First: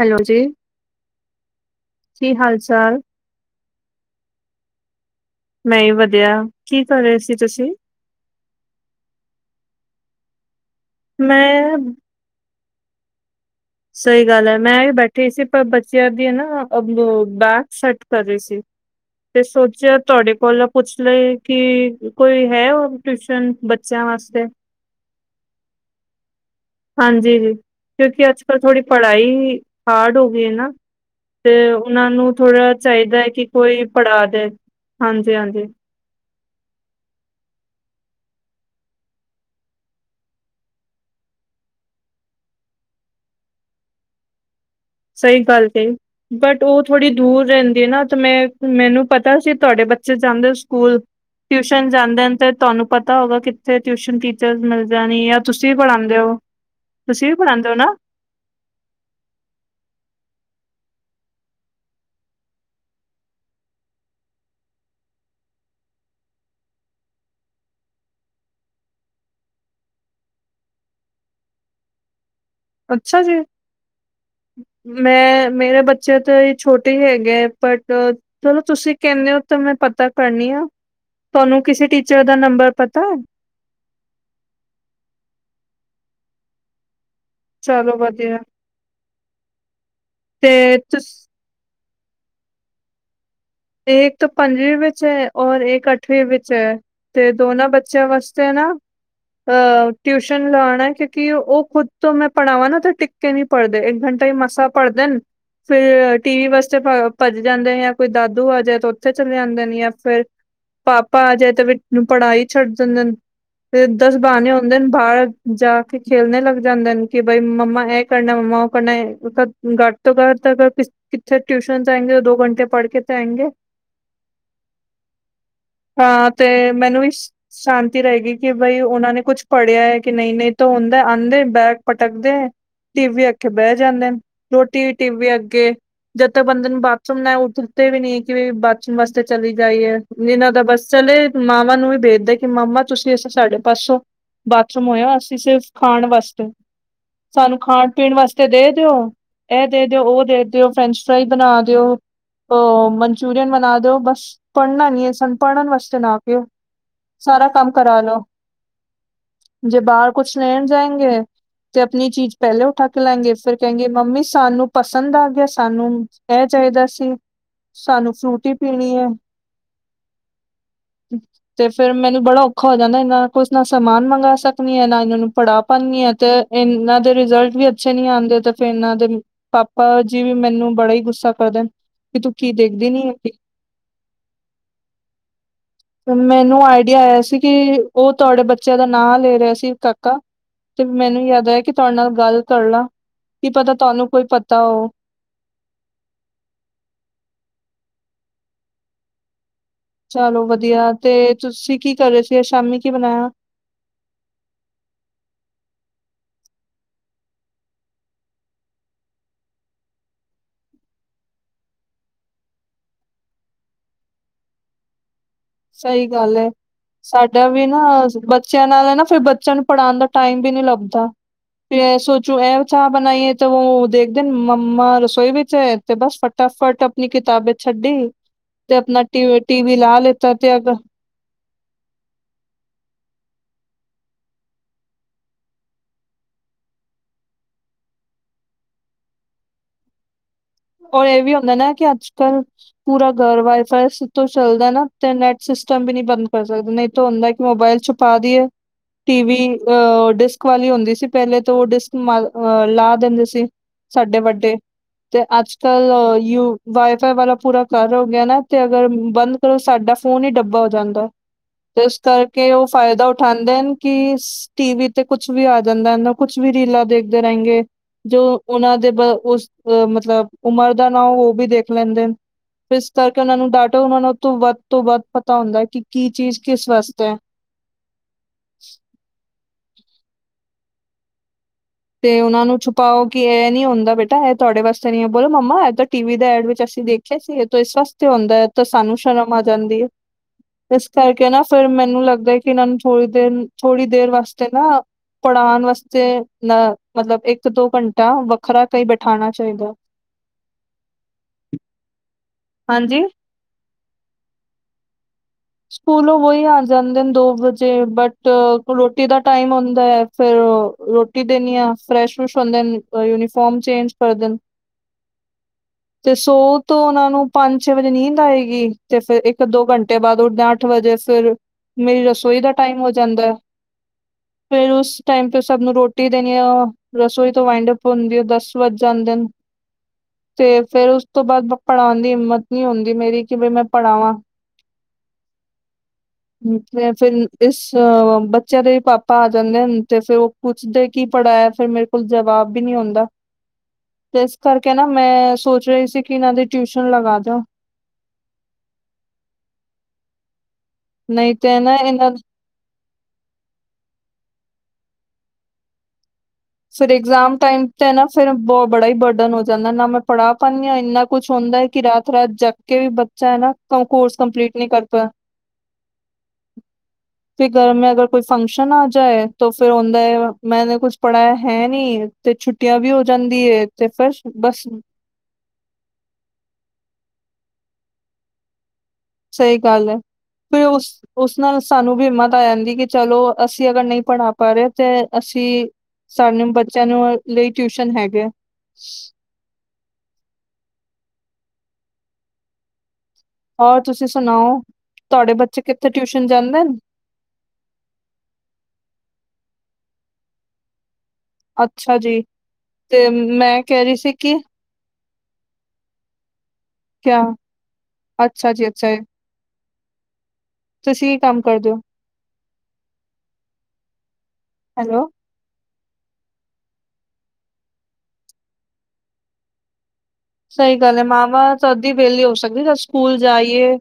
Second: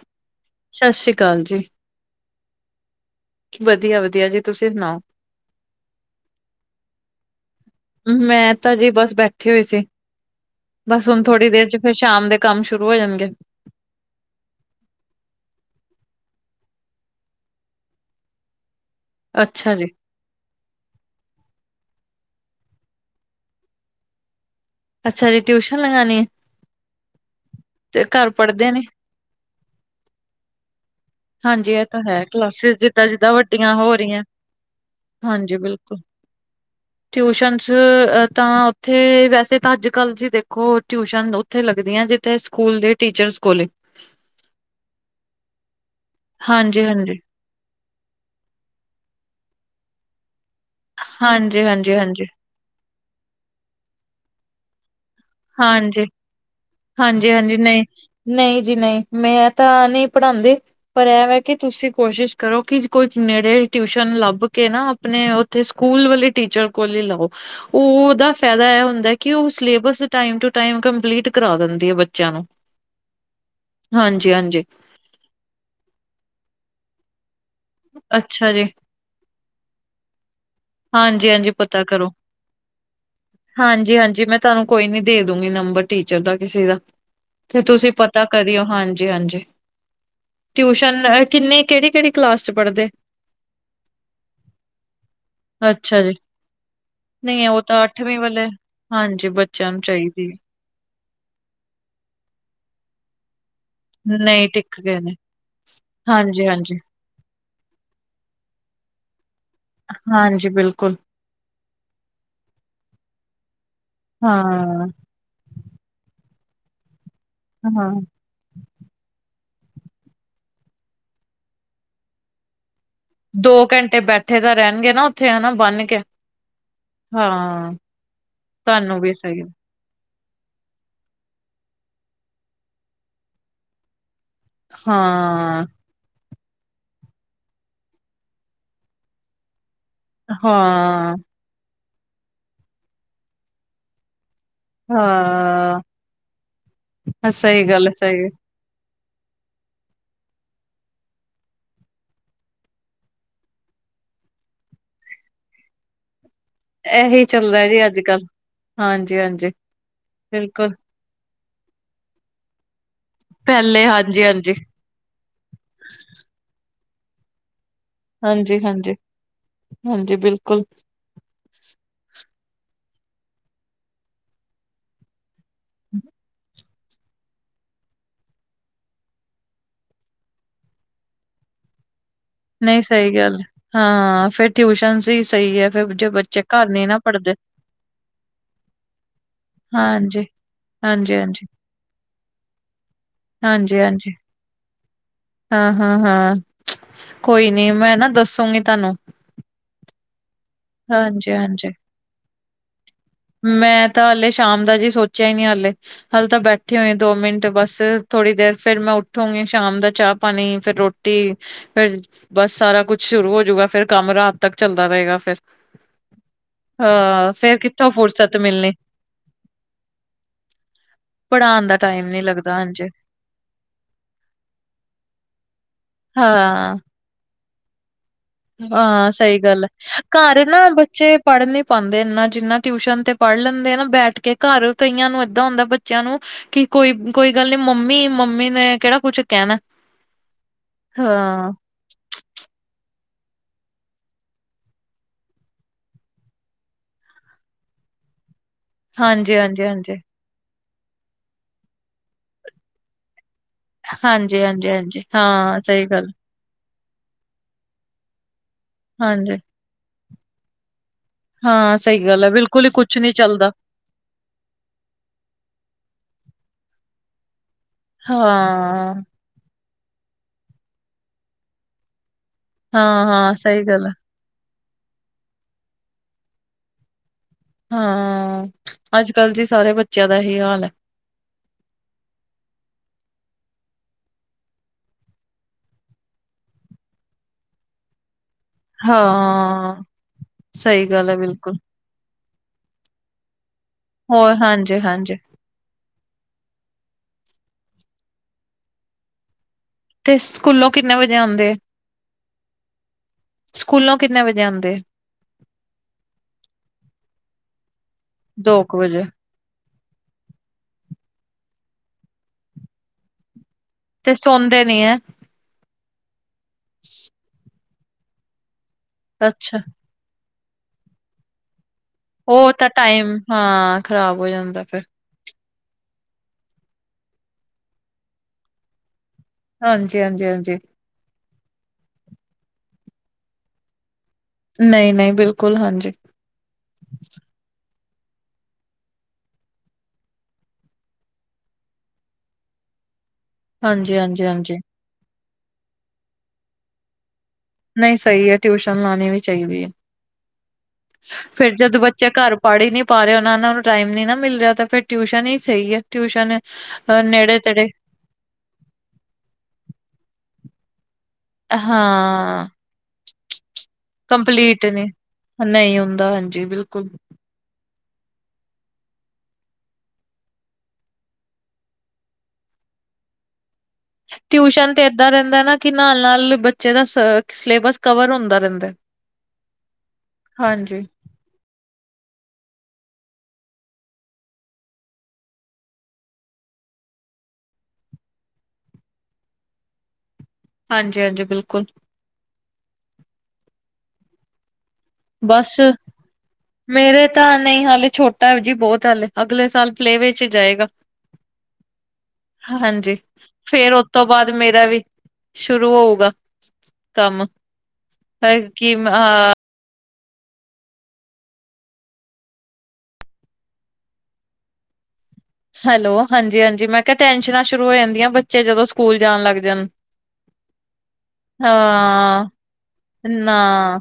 Hello ਜੀ, ਸਤਿ ਸ੍ਰੀ ਅਕਾਲ ਕੀ ਹਾਲ-ਚਾਲ ਵਦੀਆ-ਵਦੀਆ ਜੀ ਤੁਸੀਂ ਸੁਨਾਓ ਮੈਂ ਵੀ ਵਦੀਆ। ਕੀ ਕਰ ਰਏ ਸੀ ਤੁਸੀਂ। ਮੈਂ ਤਾਂ ਜੀ ਬਸ ਬੈਠੀ ਹੋਈ ਸੀ, ਬਸ ਹੁਨ ਥੋੜ੍ਹੀ ਦੇਰ ਚ ਮੈਂ ਫਿਰ ਸ਼ਾਮ ਦੇ ਕੰਮ ਸ਼ੁਰੂ ਹੋ ਜਾਨਗੇ। ਸਈ ਗੱਲ ਐ ਮੈਂ ਵੀ ਬੈਠੀ ਸੀ ਪਰ ਬੱਚਿਆਂ ਦੀਆਂ ਨਾ ਬੈਗ ਸੈਟ ਕਰ ਰਈ ਸੀ। ਤੇ ਅੱਛਾ ਜੀ, ਸੋਚੇਆ ਤੁਆਡੇ ਕੋਲੋ ਪੁੱਛ ਲਏ ਕਿ ਕੋਈ ਹੈ ਓ ਟਿਊਸ਼ਨ ਬੱਚਿਆਂ ਵਾਸਤੇ ਅੱਛਾ ਜੀ ਟਿਊਸ਼ਨ ਲਗਾਨੀ ਐ। ਹਾਂਜੀ ਜੀ ਕਿਓਂਕਿ ਅੱਜ-ਕੱਲ ਪੜ੍ਹਦੇ ਥੋੜ੍ਹੀ ਨੇ? ਪੜ੍ਹਾਈ ਹਾਰਡ ਹੋ ਗਈ ਐ ਨਾ। ਤੇ ਹਾਂਜੀ ਇਹ ਤਾਂ ਓਨਾਂ ਹੈ ਨੂੰ ਥੋੜਾ ਕਲਾਸਿਸ ਚਾਈਦਾ ਐ ਜਿੱਦਾਂ-ਜਿੱਦਾਂ ਕਿ ਵੱਡੀਆਂ ਕੋਈ ਹੋ ਰਹੀਆਂ। ਪੜਾ ਦੇ ਹਾਂਜੀ ਬਿਲਕੁਲ ਟਿਊਸ਼ਨਸ ਤਾਂ ਓਥੇ ਵੈਸੇ ਤਾਂ ਅੱਜ-ਕੱਲ ਜੇ ਦੇਖੋ ਟਿਊਸ਼ਨ ਓਥੇ ਲੱਗਦੀਆਂ ਜਿੱਥੇ ਸਕੂਲ ਦੇ ਟੀਚਰਸ ਕੋੋਲੇ ਸਈ ਗੱਲ ਕਈ, ਤੇ ਬਟ ਓ ਥੋੜੀ ਹਾਂਜੀ-ਹਾਂਜੀ। ਦੂਰ ਰੈਂਦੀ ਨਾ ਤੇ ਮੈਂ ਮੈਨੂੰ ਪਤਾ ਸੀ ਤੁਆਡੇ ਬੱਚੇ ਜਾਂਦੇ ਸਕੂਲ ਟਿਊਸ਼ਨ ਹਾਂਜੀ-ਹਾਂਜੀ, ਹਾਂਜੀ, ਜਾਂਦੇ ਹਾਂਜੀ। ਹਨ ਤੇ ਤੁਹਾਨੂੰ ਪਤਾ ਹੋਗਾ ਕਿੱਥੇ ਟਿਊਸ਼ਨ ਟੀਚਰਜ਼ ਮਿਲ ਜਾਨੀ ਜਾ ਤੁਸੀਂ ਵੀ ਹਾਂਜੀ ਹਾਂਜੀ ਪੜਾਂਦੇ ਓ, ਤੁਸੀਂ ਵੀ ਹਾਂਜੀ-ਹਾਂਜੀ ਪੜਾਂਦੇ ਓ ਨਈ, ਨਾ। ਨਈ ਜੀ ਨਈ ਮੈਂ ਤਾਂ ਨਈ ਪੜਾਂਦੀ। ਪਰ ਐਵੇਂ ਕਿ ਤੁਸੀਂ ਕੋਸ਼ਿਸ਼ ਕਰੋ ਕਿ ਕੋਈ ਨੇੜੇ ਟਿਊਸ਼ਨ ਲੱਭ ਕੇ ਨਾ ਆਪਨੇ ਓਥੇ ਸਕੂਲ ਵਾਲੇ ਟੀਚਰ ਕੋਲ ਈ ਲਾਓ। ਉਹਦਾ ਫਾਇਦਾ ਇਹ ਹੁੰਦਾ ਕਿ ਉਹ syllabus time to time complete ਕਰਾ ਦਿੰਦੀਏ ਬੱਚਿਆਂ ਨੂੰ ਅੱਛਾ ਜੀ ਹਾਂਜੀ-ਹਾਂਜੀ, ਮੈਂ ਮੇਰੇ ਬੱਚੇ ਤਾਂ ਹੀ ਛੋਟੇ ਹੈਗੇ ਬਟ ਅੱਛਾ ਚਲੋ ਜੀ, ਤੁਸੀਂ ਕਹਿੰਦੇ ਹੋ ਤਾਂ ਮੈਂ ਪਤਾ ਕਰਨੀ ਆ ਹਾਂਜੀ-ਹਾਂਜੀ ਤੁਹਾਨੂੰ ਕਿਸੇ ਟੀਚਰ ਦਾ ਨੰਬਰ ਪਤਾ ਹਾਂਜੀ ਹਾਂਜੀ ਮੈਂ ਤੁਹਾਨੂੰ ਕੋਈ ਨੀ ਦੇ ਦੂਗੀ ਨੰਬਰ ਟੀਚਰ ਦਾ ਕਿਸੇ ਦਾ ਤੇ ਤੁਸੀਂ ਚਲੋ ਪਤਾ ਵਧੀਆ ਕਰੀਓ ਹਾਂਜੀ ਹਾਂਜੀ ਤੇ ਤੁਸ ਟਿਊਸ਼ਨ ਕਿੰਨਨੀ ਕਿਹੜੀ ਕਿਹੜੀ ਕਲਾਸ ਚ ਪੜ੍ਹਦੇ ਇਹ ਇੱਕ ਤੋਂ ਪੰਜਵੀਂ ਵਿੱਚ ਹੈ ਔਰ ਇੱਕ ਅੱਛਾ ਜੀ। ਅੱਠਵੀਂ ਵਿੱਚ ਹੈ ਤੇ ਨਹੀਂ ਉਹ ਦੋਨਾਂ ਤਾਂ ਬੱਚਿਆਂ ਅੱਠਵੀਂ ਵਾਲੇ ਵਾਸਤੇ ਨਾ ਹਾਂਜੀ ਬੱਚਿਆਂ ਨੂੰ ਅਹ ਚਾਹੀਦੀ ਹੈ ਟਿਊਸ਼ਨ ਲਾਉਣਾ ਕਿਉਂਕਿ ਉਹ ਖੁਦ ਤੋਂ ਮੈਂ ਪੜ੍ਹਵਾਂ ਨਾ ਤੇ ਟਿਕ ਕੇ ਨਹੀਂ ਪੜਦੇ ਇੱਕ ਘੰਟਾ ਹੀ ਨਹੀਂ ਮਸਾ ਟਿੱਕ ਗਏ ਪੜਦੇ ਨੇ ਫਿਰ ਟੀ ਹਾਂਜੀ ਵੀੀ ਹਾਂਜੀ ਵਾਸਤੇ ਭੱਜ ਜਾਂਦੇ ਜਾਂ ਕੋਈ ਦਾਦੂ ਆ ਜਾਏ ਤਾਂ ਉੱਥੇ ਚਲੇ ਜਾਂਦੇ ਨੇ ਯ ਫੇਿਰ ਹਾਂਜੀ ਬਿਲਕੁਲ ਪਾਪਾ ਆ ਜਾਏ ਤੇੂੰ ਪੜ੍ਹਾਾਈ ਛੱਡ ਦਿੰਦੇ ਨੇ ਦਸ ਹਾਂ ਬਾਣੇ ਆਉਂਦੇ ਨੇ ਬਾਹਰ ਜਾ ਕੇ ਖੇਲਣੇ ਲੱਗ ਜਾਂਦੇ ਨੇ ਕਿ ਬਈ ਮੰਮਾ ਹਾਂ ਇਹ ਕਰਨਾ ਮੰਮਾ ਓਹ ਪੜਨਾ ਏ ਘਟ ਤੋਂ ਘਟ ਅਗਰ ਕਿੱਥੇ ਟਿਊਸ਼ਨ ਜਾਏਂਗੇ ਦੋ ਘੰਟੇ ਪੜ੍ਹ ਕੇ ਦੋ ਘੰਟੇ ਬੈਠੇ ਤਾਂ ਰਹਿਣਗੇ ਨਾ ਉੱਥੇ ਹਨਾ ਬੰਨ ਕੇ ਹਾਂ ਤੇ ਮੈਨੂੰ ਵੀ ਸ਼- ਹਾਂ ਸ਼ਾਂਤੀ ਰਹੇਗੀ ਕਿ ਬਈ ਤੁਹਾਨੂੰ ਵੀ ਉਹਨਾਂ ਨੇ ਸਹੀ ਕੁੱਛ ਪੜ੍ਹਿਆ ਹੈ ਕਿ ਨਹੀਂ ਨਹੀਂ ਤੂੰ ਹੁੰਦਾ ਆਉਂਦੇ ਬੈਗ ਪਟਕਦੇ ਟੀ ਵੀ ਆਖੇ ਬਹਿ ਜਾਂਦੇ ਨੇ ਰੋਟੀ ਟੀ ਵੀ ਹਾਂ ਅੱਗੇ ਜਦ ਤੱਕ ਬੰਦੇ ਨੂੰ ਬਾਥਰੂਮ ਨਾ ਆਏ ਉੱਠ ਤੇ ਵੀ ਨੀ ਕਿ ਬਾਚਣ ਵਾਸਤੇ ਚਲੀ ਜਾਈਏ ਜਨਾਂ ਦਾ ਬੱਸ ਹਾਂ ਚਲੇ ਮਾਾਮਾ ਨੂੰ ਵੀ ਵੇਖਦੇ ਕਿ ਮਾਮਾ ਤੁਸੀਂ ਅਂ ਸਾਢੇ ਪਾਸੋਂ ਬਾਥਰੂਮ ਹੋਇਆਓ ਅਸੀਂ ਸਿਰਫ਼ ਹਾਂ ਖਾਣ ਵਾਸਤੇ ਸਾਨੂੰ ਸਹੀ ਗੱਲ ਖਾਣ ਹੈ ਪੀਣ ਸਹੀ ਵਾਸਤੇ ਦੇ ਦਿਓ ਇਹ ਦੇ ਦਿਓ ਉਹ ਦੇ ਦਿਓ ਫਰੈਂਚ ਫਰਾਈ ਬਣਾ ਦਿਓ ਉਹ ਮਨਚੂਰੀਅਨ ਬਣਾ ਦਿਓ ਬਸ ਪੜ੍ਹਨਾ ਨੀ ਹੈ ਸਨੂੰ ਪੜ੍ਹਨ ਵਾਸਤੇ ਨਾ ਕੇਓ ਇਹੀ ਸਾਰਾ ਚੱਲਦਾ ਕੰਮ ਜੀ ਅੱਜ ਕਰਾ ਕੱਲ ਲੋੋ ਹਾਂਜੀ ਹਾਂਜੀ ਜੇ ਬਾਹਰ ਕੁਛ ਲੈਣ ਬਿਲਕੁਲ ਜਾਏਂਗੇ ਤੇ ਆਪਣੀ ਚੀਜ਼ ਪਹਿਲੇ ਉਠਾ ਕੇ ਲੈਗੇ ਫੇਿਰ ਪਹਿਲੇ ਕਹਿੰਗੇ ਮੰਮੀ ਹਾਂਜੀ ਹਾਂਜੀ ਸਾਨੂੰ ਪਸੰਦ ਆ ਗਿਆ ਸਾਨੂੰ ਇਹ ਚਾਹੀਦਾ ਸੀ ਸਾਨੂੰ ਫਰੂਟੀ ਹਾਂਜੀ ਪੀਣੀ ਹਾਂਜੀ ਹੈ ਹਾਂਜੀ ਬਿਲਕੁਲ ਤੇ ਫੇਿਰ ਮੈਨੂੰ ਬੜਾ ਔਖਾ ਹੋ ਜਾਂਦਾ ਇਹਨਾਂ ਕੁਛ ਨਾ ਸਮਾਨ ਮੰਗਾ ਸਕਣੀ ਹੈ ਨਾ ਇਹਨਾਂ ਨੂੰ ਪੜ੍ਹਾ ਪਾਉਂਦੀ ਹਾਂ ਤੇ ਇਹਨਾਂ ਦੇ ਰਿਜ਼ਲਟ ਵੀ ਅੱਛੇ ਨੀ ਆਉਂਦੇ ਤੇ ਫਰ ਇਹਨਾਂ ਦੇ ਪਾਪਾ ਜੀ ਵੀ ਮੈਨੂੰ ਬੜਾ ਹੀ ਗੁੱਸਾ ਕਰਦੇ ਨੇ ਕਿ ਤੂੰ ਕੀ ਨਹੀਂ ਦੇਖਦੀ ਨੀ ਸਹੀ ਹੈਗੀ ਗੱਲ ਹਾਂ ਫੇਿਰ ਟਿਊਸ਼ਨ ਹੀ ਸਹੀ ਹੈ ਫੇਰ ਜ ਬੱਚੇ ਮੈਨੂੰ ਘਰ ਨੀ ਨਾ ਆਈਡੀਆ ਆਇਆ ਪੜ੍ਹਦੇ ਸੀ ਕਿ ਉਹ ਤੁਹਾਡੇ ਬੱਚਿਆਂ ਦਾ ਨਾਂ ਲੈ ਰਿਹਾ ਸੀ ਕਾਕਾ ਹਾਂਜੀ, ਤੇ ਹਾਂਜੀ, ਹਾਂਜੀ, ਮੈਨੂੰ ਯਾਦ ਆਇਆ ਕਿ ਤੁਹਾਡੇ ਨਾਲ ਗੱਲ ਕਰ ਲਾ ਕੀ ਪਤਾ ਹਾਂਜੀ, ਤੁਹਾਨੂੰ ਹਾਂਜੀ, ਕੋਈ ਪਤਾ ਹੋ ਹਾਂ ਹਾਂ ਹਾਂ ਕੋਈ ਨੀ ਮੈਂ ਨਾ ਦੱਸੂੰਗੀ ਤੁਹਾਨੂੰ ਚਲੋ ਵਧੀਆ ਤੇ ਹਾਂਜੀ, ਹਾਂਜੀ। ਤੁਸੀਂ ਕੀ ਕਰ ਰਹੇ ਸੀ ਅੱਜ ਸ਼ਾਮੀ ਕੀ ਬਣਾਇਆ ਮੈਂ ਤਾਂ ਹਾਲੇ ਸ਼ਾਮ ਦਾ ਜੀ ਸੋਚਿਆ ਹੀ ਨਹੀਂੀ ਹਾਲੇ ਹੱਲ ਤਾਂ ਬੈਠੇ ਹੋਏ ਦੋ ਮਿੰਟ ਬਸ ਥੋੜ੍ਹੀ ਦੇਰ ਫੇਿਰ ਮੈਂ ਉੱਠੋਂਗੀ ਸ਼ਾਮ ਦਾ ਚਾਹ ਪਾਣੀ ਫਿਰ ਰੋਟੀ ਫਿਰ ਬਸ ਸਾਰਾ ਕੁੱਛ ਸ਼ੁਰੂ ਹੋਜੂਗਾ ਫੇਰ ਕੰਮ ਰਾਤ ਤੱਕ ਚੱਲਦਾ ਰਹੇਗਾ ਫੇਰ ਸਹੀ ਗੱਲ ਏ ਹਾਂ ਸਾਡਾ ਫੇਰ ਵੀ ਨਾ ਕਿੱਥੋਂ ਫੁਰਸਤ ਬੱਚਿਆਂ ਮਿਲਣੀ ਨਾਲ ਨਾ ਫਿਰ ਬੱਚਿਆਂ ਨੂੰ ਪੜ੍ਹਾਉਣ ਦਾ ਟਾਈਮ ਵੀ ਨੀ ਲੱਭਦਾ ਪੜ੍ਹਾਣ ਫ ਦਾ ਟਾਈਮ ਨੀ ਸੋਚੂ ਐ ਲੱਗਦਾ ਚਾਹ ਹਾਂਜੀ ਬਣਾਈਏ ਤਾਂ ਉਹ ਦੇਖਦੇ ਮੰਮਾ ਰਸੋਈ ਵਿੱਚੇਚ ਹੈ ਤੇ ਬਸ ਹਾਂ। ਫਟਾਫਟ ਆਪਣੀ ਕਿਤਾਬੇ ਛੱਡੀ ਤੇ ਆਪਣਾ ਟੀ ਟੀ ਵੀ ਲਾ ਤੇ ਨਾ ਬੱ ਬੱਚੇ ਪੜ੍ਹ ਨੀ ਪਾਦੇ ਇਨਾ ਜਿੰਨਾ ਟਿਊਸ਼ਨ ਤੇ ਪੜ੍ਹ ਲੈਂਦੇ ਆ ਨਾ ਬੈਠ ਕੇ ਘਰ ਕਈਆਂ ਨੂੰ ਏਦਾਂ ਹੁੰਦਾ ਬੱਚਿਆਂ ਨੂੰ ਕਿ ਕੋਈ ਕੋਈ ਗੱਲ ਨੀ ਮੰਮੀ-ਮੰਮੀ ਨੇ ਕਿਹੜਾ ਕੁਛ ਕਹਿਣਾ। ਹੋਰ ਇਹ ਵੀ ਹਾਂ ਹੁੰਦਾ ਨਾ ਕਿ ਅੱਜ-ਕਲ ਪੂਰਾ ਘਰ ਵਾਈਫਾਈ ਤੋਂ ਚੱਲਦਾ ਨਾ ਤੇ ਨੈਟ ਸਿਸਟਮ ਵੀ ਨੀ ਬੰਦ ਕਰ ਸਕਦਾ ਨਹੀਂ ਤਾਂ ਹੁੰਦਾ ਕਿ ਮੋਬਾਇਲ ਚ ਪਾ ਦਿਏ ਟੀ ਹਾਂਜੀ ਵੀ ਹਾਂਜੀ ਹਾਂਜੀ ਅ ਡ ਵਾਲੀ ਹੁੰਦੀ ਸੀ ਪਹਿਲੇ ਤੋਂ ਉਹ ਡਿਸਕ ਮ ਅਹ ਲਾ ਦਿੰਦੇ ਸੀ। ਹਾਂਜੀ-ਹਾਂਜੀ-ਹਾਂਜੀ, ਤੇ ਅੱਜ-ਕੱਲ ਯੂ ਵਾਈਫਾਈ ਵਾਲਾ ਪੂਰਾ ਘਰ ਹੋ ਗਿਆ ਨਾ ਤੇ ਅਗਰ ਬੰਦ ਹਾਂਜੀ ਕਰੋ ਸਾਡਾ ਫੋਨ ਈ ਡੱਬਾ ਹੋ ਜਾਂਦਾ ਹਾਂ ਐ। ਏਸ ਸਹੀ ਗੱਲ ਹੈ ਕਰਕੇ ਬਿਲਕੁਲ ਉਹ ਹੀ ਕੁਛ ਫਾਇਦਾ ਨੀ ਚੱਲਦਾ ਉਠਾਂਦੇ ਨੇ। ਕਿ ਸ ਟੀਵੀ ਤੇ ਕੁਛ ਵੀ ਆ ਜਾਂਦਾ ਨਾ ਕੁਛ ਵੀ ਰੀਲਾਂ ਦੇਖਦੇ ਰਏਂਗੇ। ਜੋ ਓਨਾ ਦੇ ਹਾਂ ਬ ਉਸ ਅ ਮਤਲਬ ਉਮਰ ਦਾ ਨਾਂ ਉਹ ਵੀ ਦੇਖ ਲੈਂਦੇ। ਇਸ ਹਾਂ ਕਰਕੇ ਹਾਂ ਉਨ੍ਹਾਂ ਨੂੰ ਸਹੀ ਡਾਟੋ ਗੱਲ ਹੈ ਉਨਾ ਨੂੰ ਤੋਂ ਵੱਧ ਤੋਂ ਵੱਧ ਪਤਾ ਹੁੰਦਾ ਕਿ ਕੀ ਚੀਜ਼ ਕਿਸ ਵਾਸਤੇ ਐ। ਹੂੰ ਅੱਜ-ਕੱਲ੍ਹ ਜੀ ਸਾਰੇ ਬੱਚਿਆਂ ਦਾ ਐਹੀ ਹਾਲ ਐ। ਤੇ ਉਨ੍ਹਾਂ ਨੂੰ ਛੁਪਾਓ ਕਿ ਏ ਨੀ ਹੁੰਦਾ ਬੇਟਾ ਐ ਤੁਆਡੇ ਵਾਸੇ ਨੀ ਐ ਬੋਲੋ ਮੰਮਾ ਐ ਤੇ ਟੀ ਵੀ ਦੇ ਐਡ ਵਿਚ ਅਸੀ ਦੇਖ ਖਿਆ ਸੀ ਏ ਤੇ ਏਸ ਵਸਤੇ ਹੁੰਦਾ ਤੇ ਸਾਨੂੰ ਸ਼ਰਮ ਆ ਹਾਂ ਜਾਂਦੀ ਏ। ਏਸ ਸਹੀ ਗੱਲ ਹੈ ਕਰਕੇ ਨਾ ਬਿਲਕੁਲ ਫੇਰ ਮੈਨੂੰ ਲਗਦਾ ਕਿ ਏਨਾ ਨੂੰ ਥੋੜੀ ਦੇਰ ਥੋੜੀ ਦੇਰ ਹੋਰ ਵਾਸਤੇ ਹਾਂਜੀ ਨਾ ਹਾਂਜੀ ਪੜ੍ਹਾਣ ਵਸਤੇ ਨ ਮਤਲਬ ਏਕ ਦੋ ਘੰਟਾ ਵੱਖਰਾ ਕਈ ਬਠਾਣਾ ਚਈਦਾ। ਤੇ ਸਕੂਲੋਂ ਕਿੰਨੇ ਵਜੇ ਆਉਂਦੇ ਏ? ਹਾਂਜੀ। ਸਕੂਲੋਂ ਕਿੰਨੇ ਵੱਜੇ ਆਂਦੇ ਏ? ਸਕੂਲੋ ਵੋਯੀ ਆ ਜਾਂਦੇ ਦੋ ਵੱਜੇ ਬਟ ਦੋ ਕੁ ਵਜੇ ਰੋਟੀ ਦਾ ਟਾਈਮ ਹੁੰਦਾ ਅ ਫੇਰ ਰੋਟੀ ਦੇਣੀ ਆ ਫਰੈਸ਼-ਫਰੁਸ਼ ਹੁੰਦੇ ਨੇ ਯੂਨੀਫੋਮ ਚੇਂਜ ਤੇ ਸੋਂਦੇ ਨੇ ਐ। ਤੇ ਸੌ ਤੋ ਉਨ੍ਹਾਂ ਨੂੰ ਪੰਜ ਛੇ ਵੱਜੇ ਨੀਂਦ ਆਏਗੀ ਤੇ ਫੇਰ ਏਕ ਅੱਛਾ ਦੋ ਘੰਟੇ ਬਾਦ ਉਠ ਦਿਆਂ ਅੱਠ ਵਜੇ ਫੇਰ ਮੇਰੀ ਰਸੋਈ ਉਹ ਦਾ ਤਾਂ ਟਾਈਮ ਹੋ ਜਾਂਦਾ ਹਾਂ ਖ਼ਰਾਬ ਹੋ ਜਾਂਦਾ ਫੇਰ ਫਿਰ ਉਸ ਟਾਈਮ ਤੇ ਸਭ ਨੂੰ ਰੋਟੀ ਦੇਣੀ ਆ ਰਸੋਈ ਤੋ ਐਂਡਅਪ ਹੁੰਦਿਆਂ ਦਸ ਵੱਜ ਜਾਂਦੇ ਨੇ। ਹਾਂਜੀ ਹਾਂਜੀ ਤੇ ਹਾਂਜੀ ਫੇਰ ਉਸ ਤੋ ਬਾਅਦ ਬ ਪੜ੍ਹਾਣ ਦੀ ਹਿੰਮਤ ਨੀ ਹੁੰਦੀ ਮੇਰੀ ਕਿ ਬਈ ਮੈਂ ਪੜ੍ਹਾਵਾਂ। ਨਈ-ਨਈ ਬਿਲਕੁਲ ਹਾਂਜੀ। ਹੂੰ ਤੇ ਫਿਰ ਇਸ ਬੱਚਿਆਂ ਦੇ ਵੀ ਪਾਪਾ ਆ ਜਾਂਦੇ ਹਨ ਤੇ ਫੇਰ ਉਹ ਪੁੱਛਦੇ ਕੀ ਪੜ੍ਹਾਇਆ ਫੇਰ ਮੇਰੇ ਕੋਲ ਜਵਾਬ ਬੀ ਨੀ ਹੁੰਦਾ। ਹਾਂਜੀ ਤੇ ਹਾਂਜੀ ਇਸ ਹਾਂਜੀ ਕਰਕੇ ਨਾ ਮੈਂ ਸੋਚ ਰਈ ਸੀ ਕਿ ਇਨ੍ਹਾਂ ਦੀ ਟਿਊਸ਼ਨ ਲਗਾਦਾ। ਨਈ ਸਈ ਐ ਟਿਊਸ਼ਨ ਲਾਣੀ ਵੀ ਚਾਈਦੀ ਐ, ਨਹੀਂ ਫੇਰ ਤੇ ਨਾ ਜਦ ਬੱਚਾ ਇਹਨਾਂ ਘਰ ਪੜ੍ਹ ਈ ਨੀ ਪਾ ਰਿਆ, ਉਨਾ ਨੂੰ ਟਾਈਮ ਨੀ ਨਾ ਮਿਲ ਰਿਆ ਤੇ ਫੇਰ ਟਿਊਸ਼ਨ ਈ ਸਈ ਐ ਟਿਊਸ਼ਨ ਫੇਰ ਅ ਇਗਜ਼ਾਮ ਨੇੜੇ ਟਾਈਮ ਤੇੜੇ ਤੇ ਨਾ ਫੇਰ ਬ ਬੜਾ ਈ ਬਡਨ ਹੋ ਜਾਂਦਾ ਨਾ ਮੈਂ ਪੜ੍ਹਾ ਪਾਨੀ ਆ ਏਨਾ। ਕੁਛ ਹੁੰਦਾ ਕਿ ਰਾਤ-ਰਾਤ ਹਾਂ ਜਾਗ ਕੇ ਵੀ ਬੱਚਾ ਨਾ ਕੋ ਕੋਰਸ ਕੰਪਲੀਟ ਨੀ ਕਰਦਾ। ਨਈ ਹੁੰਦਾ ਹਾਂਜੀ ਬਿਲਕੁਲ। ਫਿਰ ਘਰ ਮੈਂ ਅਗਰ ਕੋਈ ਫੰਕਸ਼ਨ ਆ ਜਾਏ ਤੋ ਫੇਰ ਹੁੰਦਾ ਏ ਮੇਨੇ ਕੁਛ ਪੜਾ ਹੈ ਨੀ ਤੇ ਛੁੱਟੀਆਂ ਵੀ ਹੋ ਜਾਂਦੀ ਏ। ਤੇ ਫਿਰ ਬਸ ਟਿਊਸ਼ਨ ਤੇ ਏਦਾਂ ਰਹਿੰਦਾ ਨਾ ਕਿ ਨਾਲ-ਨਾਲ ਬੱਚੇ ਦਾ ਸ ਸਲੇਬਸ ਕਵਰ ਹੁੰਦਾ ਰਹਿੰਦਾ। ਸਈ ਗੱਲ ਐ, ਫਿਰ ਹਾਂਜੀ ਉਸ ਉਸ ਨਾਲ ਸਾਨੂੰ ਵੀ ਹਿੰਮਤ ਆ ਯੰਦੀ ਕਿ ਚਲੋ ਅਸੀ ਅਗਰ ਨਈ ਪੜ੍ਹਾ ਪਾ ਰੇ ਤੇ ਅਸੀ ਸਾਨੇ ਬੱਚਿਆਂ ਨੂੰ ਲਈ ਟਿਊਸ਼ਨ ਹੈਗਾ। ਹਾਂਜੀ-ਹਾਂਜੀ ਬਿਲਕੁਲ। ਹੋਰ ਤੁਸੀ ਸਣਾਓ? ਤੁਆਡੇ ਬੱਚੇ ਕਿੱਥੇ ਟਿਊਸ਼ਨ ਜਾਂਦੇ ਨ? ਤਾ ਨਈ ਹਲੇ ਛੋਟਾ ਓ ਜੀ ਬੋਤ ਹਲੇ ਅਗਲੇ ਸਾਲ ਪਲੇਵੇ ਚ ਜਾਏਗਾ। ਅੱਛਾ ਜੀ ਹਾਂਜੀ, ਤੇ ਮੈਂ ਫੇਰ ਓ ਕਹਿ ਰਹੀ ਤੋ ਸੀ ਬਾਦ ਕਿ ਮੇਰਾ ਵੀ ਸ਼ੁਰੂ ਹੋਊਗਾ ਕਿਆ ਕੰਮ। ਹ ਅੱਛਾ ਜੀ ਕਿ ਮ ਅੱਛਾ ਜੀ, ਤੁਸੀਂ ਕੀ ਕੰਮ ਕਰਦੇ ਓ? ਹੈਲੋ। ਹੈਲੋ ਹਾਂਜੀ-ਹਾਂਜੀ ਮੈਂ ਕਿਆ ਟੈਨਸ਼ਨਾਂ ਸ਼ੁਰੂ ਹੋ ਜਾਦਿਆ ਬੱਚੇ ਜਦੋਂ ਸਕੂਲ ਜਾਣ ਲੱਗ ਜਾਣ। ਸਈ ਗੱਲ ਐ। ਮਾਂਵਾਂ ਤਦ ਈ ਵੇਲੀ ਹਾਂ ਹੋ ਸਕਦੀ ਜਦ ਸਕੂਲ ਨਾ ਜਾਈਏ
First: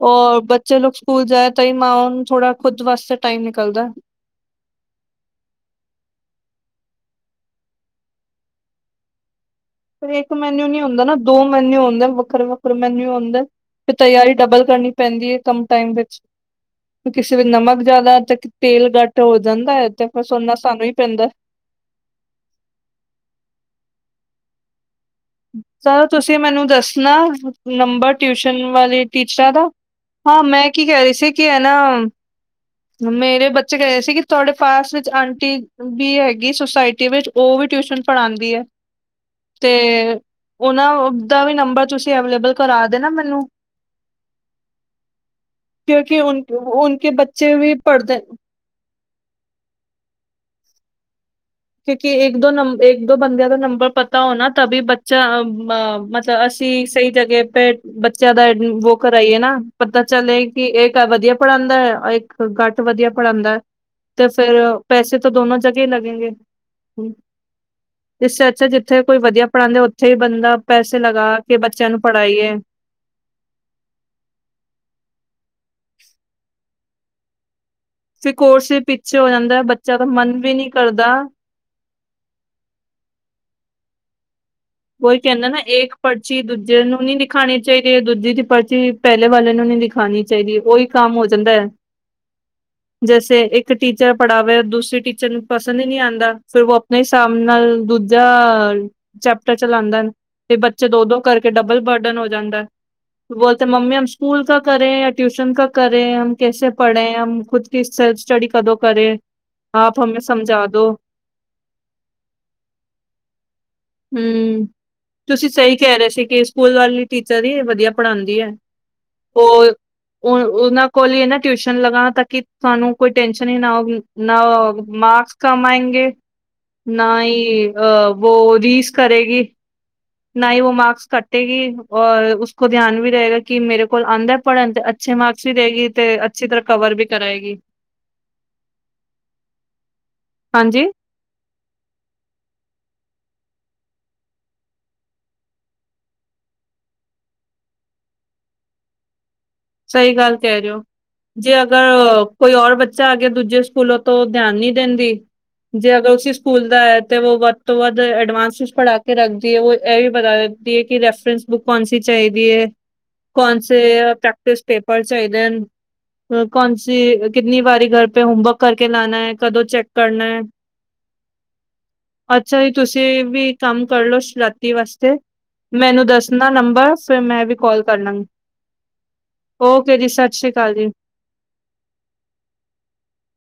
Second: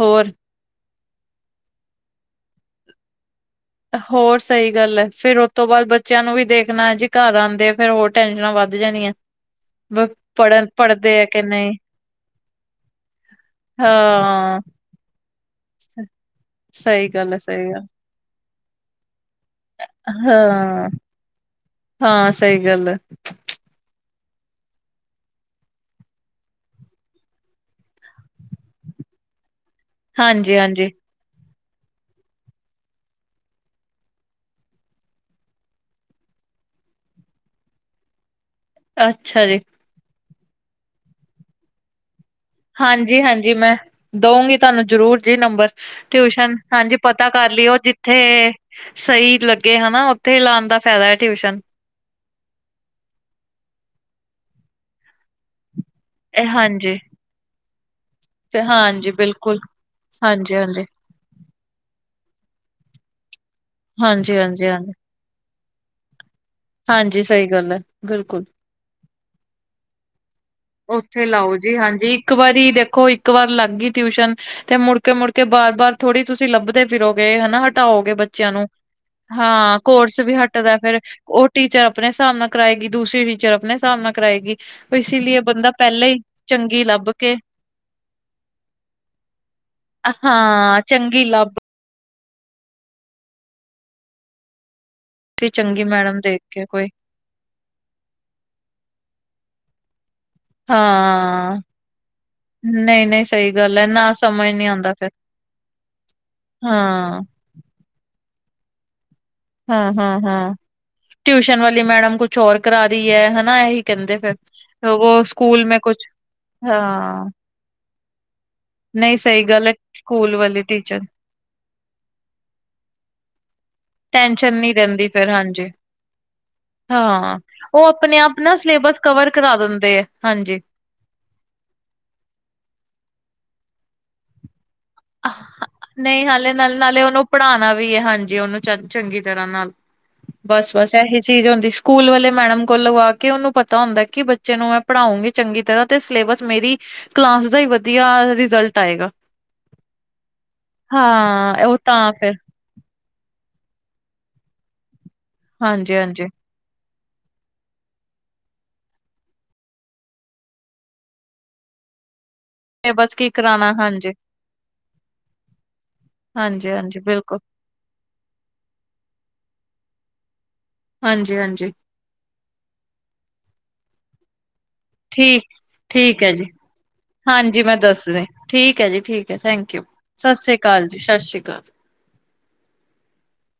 ਹੋਰ ਔਰ ਬੱਚ ਚਲੋ ਸਕੂਲ ਜਾਏ ਤਾਂ ਈ ਮਾਵਾਂ ਨੂੰ ਥੋੜਾ ਖੁਦ ਵਾਸੇ ਟਾਈਮ ਨਿਕਲਦੈ। ਹੋਰ ਸ ਸਈ ਗੱਲ ਐ। ਫੇਰ ਓ ਤੁਸੀਂ ਤੋਂ ਬਾਦ ਬੱਚਿਆਂ ਨੂੰ ਵੀ ਦੇਖਣਾ ਜੀ ਘਰ ਆਂਦੇ ਫੇਰ ਹੋਰ ਟੈਨਸ਼ਨਾਂ ਵੱਧ ਜਾਣੀਐ। ਫੇਰ ਏਕ ਮੇਨਯੂ ਨੀ ਹੁੰਦਾ ਨਾ ਕਿ ਦੋ ਨਹੀਂ ਮੇਨਯੂ ਹੁੰਦੇ ਵੱਖਰੇ-ਵੱਖਰੇ ਮੇਨਯੂ ਹੁੰਦੇ। ਫਿਰ ਤਿਆਰੀ ਹਾਂ ਡਬਲ ਕਰਨੀ ਪੈਂਦੀ ਏ ਕਮ ਟਾਈਮ ਵਿੱਚ। ਸਹੀ ਗੱਲ ਕਿਸੇ ਹੈ ਵੀ ਸਹੀ ਨਮਕ ਗੱਲ ਜਿਆਦਾ ਤੇਲ ਘੱਟ ਹੋ ਜਾਂਦਾ ਐ। ਹਾਂ-ਹਾਂ ਸਹੀ ਗੱਲ ਐ। ਸਰ ਤੁਸੀਂ ਮੈਨੂੰ ਦੱਸਣਾ ਨੰਬਰ ਟਿਊਸ਼ਨ ਵਾਲੇ ਟੀਚਰਾਂ ਦਾ। ਹਾਂ ਹਾਂਜੀ ਮੈਂ ਕੀ ਹਾਂਜੀ ਕਹਿ ਰਹੀ ਸੀ ਕਿ ਐ ਨਾ ਮੇਰੇ ਬੱਚੇ ਕਹਿ ਰਹੇ ਸੀ ਕਿ ਤੁਹਾਡੇ ਪਾਸ ਵਿੱਚ ਆਂਟੀ ਵੀ ਹੈਗੀ ਸੁਸਾਇਟੀ ਵਿੱਚ ਉਹ ਵੀ ਟਿਊਸ਼ਨ ਪੜ੍ਹਾਂਦੀ ਐ। ਅੱਛਾ ਜੀ। ਤੇ ਉਨਾ ਦਾ ਵੀ ਨੰਬਰ ਤੁਸੀਂ ਅਵਲੇਬਲ ਹਾਂਜੀ-ਹਾਂਜੀ ਮੈਂ ਦਊਂਗੀ ਤੁਹਾਨੂੰ ਜ਼ਰੂਰ ਜੀ ਨੰਬਰ ਕਿਉਂਕਿ ਉਨ ਟਿਊਸ਼ਨ ਹਾਂਜੀ ਉਨਕੇ ਪਤਾ ਕਰ ਬੱਚੇ ਵੀ ਲਯੋ ਜਿੱਥੇ ਪੜ੍ਹਦੇ ਸਹੀ ਲੱਗੇ ਹਨਾ ਉੱਥੇ ਹੀ ਲਾਣ ਦਾ ਫਾਇਦਾ ਏ ਟਿਊਸ਼ਨ ਕਿਉਂਕਿ ਇੱਕ ਦੋ ਨੰਬ ਇੱਕ ਦੋ ਬੰਦਿਆਂ ਦਾ ਨੰਬਰ ਪਤਾ ਹੋਣਾ ਤਭੀ ਬੱਚਾ ਅ ਤਾਂ ਇਹ ਅਸੀਂ ਹਾਂਜੀ ਸਹੀ ਜਗ੍ਹਾ ਪੇ ਬੱਚਿਆਂ ਦਾ ਐ ਤੇ ਵੋ ਹਾਂਜੀ ਕਰਾਈਏ ਨਾ ਬਿਲਕੁਲ ਪਤਾ ਚੱਲੇ ਹਾਂਜੀ ਕਿ ਹਾਂਜੀ ਏ- ਵਧੀਆ ਪੜ੍ਹਾਂਦਾ ਔਰ ਇੱਕ ਕੱਟ ਵਧੀਆ ਪੜ੍ਹਾਂਦਾ ਤੇ ਹਾਂਜੀ ਫੇਰ ਹਾਂਜੀ ਹਾਂਜੀ ਪੈਸੇ ਦੋਨੋ ਜਗੇ ਲਗੇਂਗੇ। ਹਮ ਹਾਂਜੀ ਸਹੀ ਗੱਲ ਹੈ ਇਸ ਬਿਲਕੁਲ ਸੇ ਅਛਾ ਜਿੱਥੇ ਕੋਈ ਵਧੀਆ ਪੜ੍ਹਾਂਦਾ ਉੱਥੇ ਹੀ ਬੰਦਾ ਪੈਸੇ ਉੱਥੇ ਲਗਾ ਲਾਓ ਕੇ ਜੀ ਬੱਚਿਆਂ ਨੂੰ ਹਾਂਜੀ ਇੱਕ ਪੜ੍ਹਾਈਏ। ਵਾਰੀ ਦੇਖੋ ਇਕ ਵਾਰ ਲੱਗ ਗਈ ਟਿਊਸ਼ਨ ਤੇ ਮੁੜਕੇ-ਮੁੜਕੇ ਬਾਰ-ਬਾਰ ਥੋੜੀ ਤੁਸੀਂ ਲੱਭਦੇ ਫਿਰੋਗੇ ਹੈਨਾ। ਤਾਓਗੇ ਫਿਰ ਬੱਚਿਆਂ ਨੂੰ ਕੋਰਸ ਵੀ ਪਿੱਛੇ ਹੋ ਜਾਂਦਾ ਹੈ, ਹਾਂ ਬੱਚਾ ਦਾ ਕੋਰਸ ਵੀ ਮਨ ਨਹੀਂ ਹਟਦਾ ਫੇਰ ਕਰਦਾ। ਟੀਚਰ ਅਪਣੇ ਹਿਸਾਬ ਨਾਲ ਕਰਾਏਗੀ ਦੂਸਰੀ ਟੀਚਰ ਅਪਣੇ ਹਿਸਾਬ ਨਾਲ ਕਰਾਏਗੀ। ਕੋਈ ਇਸੀ ਲਈ ਕਹਿੰਦਾ ਨਾ ਬੰਦਾ ਏਕ ਪਹਿਲਾਂ ਹੀ ਪਰਚੀ ਦੂਜੇ ਚੰਗੀ ਨੂੰ ਲੱਭ ਨੀ ਕੇ ਦਿਖਾਣੀ ਚਾਹੀਦੀ, ਦੂਜੀ ਦੀ ਪਰਚੀ ਪਹਿਲੇ ਵਾਲੇ ਨੂੰ ਨੀ ਦਿਖਾਣੀ ਚਾਹੀਦੀ ਹਾਂ ਓਹੀ। ਚੰਗੀ ਲੱਭ ਜੈਸੇ ਇੱਕ ਟੀਚਰ ਪੜ੍ਹਾਵੇ ਦੂਸਰੀ ਟੀਚਰ ਬੱਚੇ ਨੂੰ ਸੀ ਪਸੰਦ ਚੰਗੀ ਹੀ ਨੀ ਮੈਡਮ ਆਂਦਾ ਦੇਖ ਫਿਰ ਕੇ ਓ ਕੋਈ ਆਪਣੇ‌ ਹੀ ਸਾਬ ਨਾਲ ਦੂਜਾ ਚੈਪਟਰ ਚਲਾਂਦਾ। ਤੇ ਬੱਚੇ ਦੋ-ਦੋ ਕਰਕੇ ਹਾਂ ਡਬਲ ਬਰਡਨ ਹੋ ਜਾਂਦਾ। ਨਹੀਂ ਨਹੀਂ ਸਹੀ ਬੋਲਤੇ ਗੱਲ ਹੈ ਮੰਮੀ ਹਮ ਨਾ ਸਕੂਲ ਸਮਝ ਕਾ ਨਹੀਂ ਕਰੇ ਆਉਂਦਾ ਫਿਰ ਟਿਊਸ਼ਨ ਕਾ ਕਰੇ, ਹਮ ਕੈਸੇ ਪੜ੍ਹੇ, ਹਾਂ ਹਮ ਖੁਦ ਕੀ ਸੈਲਫ ਸਟਡੀ ਕਦੋਂ ਕਰੇ ਹਾਂ-ਹਾਂ-ਹਾਂ ਟਿਊਸ਼ਨ ਵਾਲੀ ਮੈਡਮ ਕੁਛ ਹੋਰ ਕਰਾ ਰੀ ਐ ਹੈਨਾ ਐਹੀ ਹਮ ਤੁਸੀਂ ਸਹੀ ਕਹਿ ਕੁਛ ਰਹੇ ਸੀ ਕਿ ਸਕੂਲ ਵਾਲੀ ਹਾਂ ਟੀਚਰ ਹੀ ਵਧੀਆ ਪੜ੍ਹਾਂਦੀ ਐ। ਨਹੀਂ ਸਹੀ ਗੱਲ ਹੈ ਔਰ ਸਕੂਲ ਵਾਲੀ ਉਨਾਂ ਟੀਚਰ ਕੋਲ ਈ ਨਾ ਟਿਊਸ਼ਨ ਲਗਾ ਤਾਂਕੀ ਤੁਹਾਨੂੰ ਕੋਈ ਟੈਂਨਸ਼ਨ ਹੀ ਨਾ ਹੋ। ਨਾ ਟੈਨਸ਼ਨ ਨਹੀਂ ਰਹਿੰਦੀ ਫਿਰ ਮਾਰਕਸ ਕਮ ਹਾਂਜੀ ਆਏਂਗੇ ਨਾ ਹਾਂ, ਹੀ ਉਹ ਆਪਣੇ ਵੋ ਆਪ ਨਾ ਸਿਲੇਬਸ ਕਵਰ ਕਰਾ ਦਿੰਦੇ ਆ। ਨਾ ਹੀ ਉਹ ਮਾਰਕਸ ਕੱਟੇਗੀ ਔਰ ਉਸ ਕੋ ਧਿਆਨ ਵੀ ਰਹੇਗਾ ਕਿ ਮੇਰੇ ਕੋਲ ਆਉਂਦਾ ਪੜ੍ਹਨ ਤੇ ਅੱਛੇ ਮਾਰਕਸ ਵੀ ਦੇਗੀ ਤੇ ਨਹੀਂ ਅੱਛੀ ਹਾਲੇ ਤਰ੍ਹਾਂ ਨਾਲ ਕਵਰ ਨਾਲੇ ਵੀ ਉਹਨੂੰ ਕਰਾਏਗੀ। ਪੜ੍ਹਾਣਾ ਵੀ ਹੈ ਹਾਂਜੀ ਉਹਨੂੰ ਚ ਚੰਗੀ ਤਰ੍ਹਾਂ ਨਾਲ ਬਸ ਬਸ ਇਹੀ ਚੀਜ਼ ਹੁੰਦੀ। ਸਕੂਲ ਵਾਲੇ ਮੈਡਮ ਕੋਲ ਲਵਾ ਕੇ ਉਹਨੂੰ ਪਤਾ ਹੁੰਦਾ ਕਿ ਬੱਚੇ ਨੂੰ ਮੈਂ ਪੜ੍ਹਾਉਂਗੀ ਚੰਗੀ ਤਰ੍ਹਾਂ ਤੇ ਸਿਲੇਬਸ ਮੇਰੀ ਕਲਾਸ ਦਾ ਹੀ ਵਧੀਆ ਰਿਜ਼ਲਟ ਆਏਗਾ। ਸਹੀ ਗੱਲ ਕਹਿ ਰਹੇ ਹੋ ਜੇ ਹਾਂ ਉਹ ਤਾਂ ਅਗਰ ਫਿਰ ਕੋਈ ਰ ਬੱਚ ਆ ਕੇ ਦੂਜੇ ਸਕੂਲਾਂ ਤੋਂ ਧਿਆਨ ਨੀ ਦਿੰਦੀ ਜੇ ਅਗਰ ਹਾਂਜੀ-ਹਾਂਜੀ। ਓਸੀ ਸਕੂਲ ਦਾ ਹੈ ਅਤੇ ਉਹ ਵੱਧ ਤੋਂ ਵੱਧ ਐਡਵਾਂਸ ਚ ਪੜ੍ਹਾ ਕੇ ਰੱਖਦੀ ਹੈ ਉਹ ਇਹ ਵੀ ਪਤਾ ਰਦੀ ਹੈ ਕਿ ਰੈਫਰੈਂਸ ਬੁੱਕ ਕੌਣਸੀ ਚਾਹੀਦੀ ਹੈ ਸਿਲੇਬਸ ਕੀ ਕਰਾਣਾ, ਕੌਣਸੇ ਹਾਂਜੀ, ਪ੍ਰੈਕਟਿਸ ਪੇਪਰ ਚਾਹੀਦੇ ਹਨ ਹਾਂਜੀ-ਹਾਂਜੀ ਕੌਣਸੀ ਬਿਲਕੁਲ, ਕਿਤਨੀ ਵਾਰੀ ਘਰ ਪੇ ਹੋਮਵਰਕ ਕਰਕੇ ਲਾਨਾ ਹੈ ਕਦੋਂ ਚੈੱਕ ਕਰਨਾ ਹੈ। ਹਾਂਜੀ ਹਾਂਜੀ। ਅੱਛਾ ਜੀ ਤੁਸੀਂ ਵੀ ਕੰਮ ਕਰਲਓ। ਦੀ ਵਾਸਤੇ ਠੀਕ, ਮੈਨੂੰ ਠੀਕ ਐ ਜੀ। ਦੱਸਦਾ ਨੰਬਰ ਫਿਰ ਮੈਂ ਵੀ ਹਾਂਜੀ ਕੋਾਲ ਕਰ ਲਾਂਗੀ। ਦੱਸਦੀ ਠੀਕ ਹੈ ਜੀ ਠੀਕ ਹੈ ਥੈਂਕ ਯੂ ਸਤਿ ਸ਼੍ਰੀ ਅਕਾਲ ਜੀ ਸਤਿ ਸ਼੍ਰੀ ਅਕਾਲ।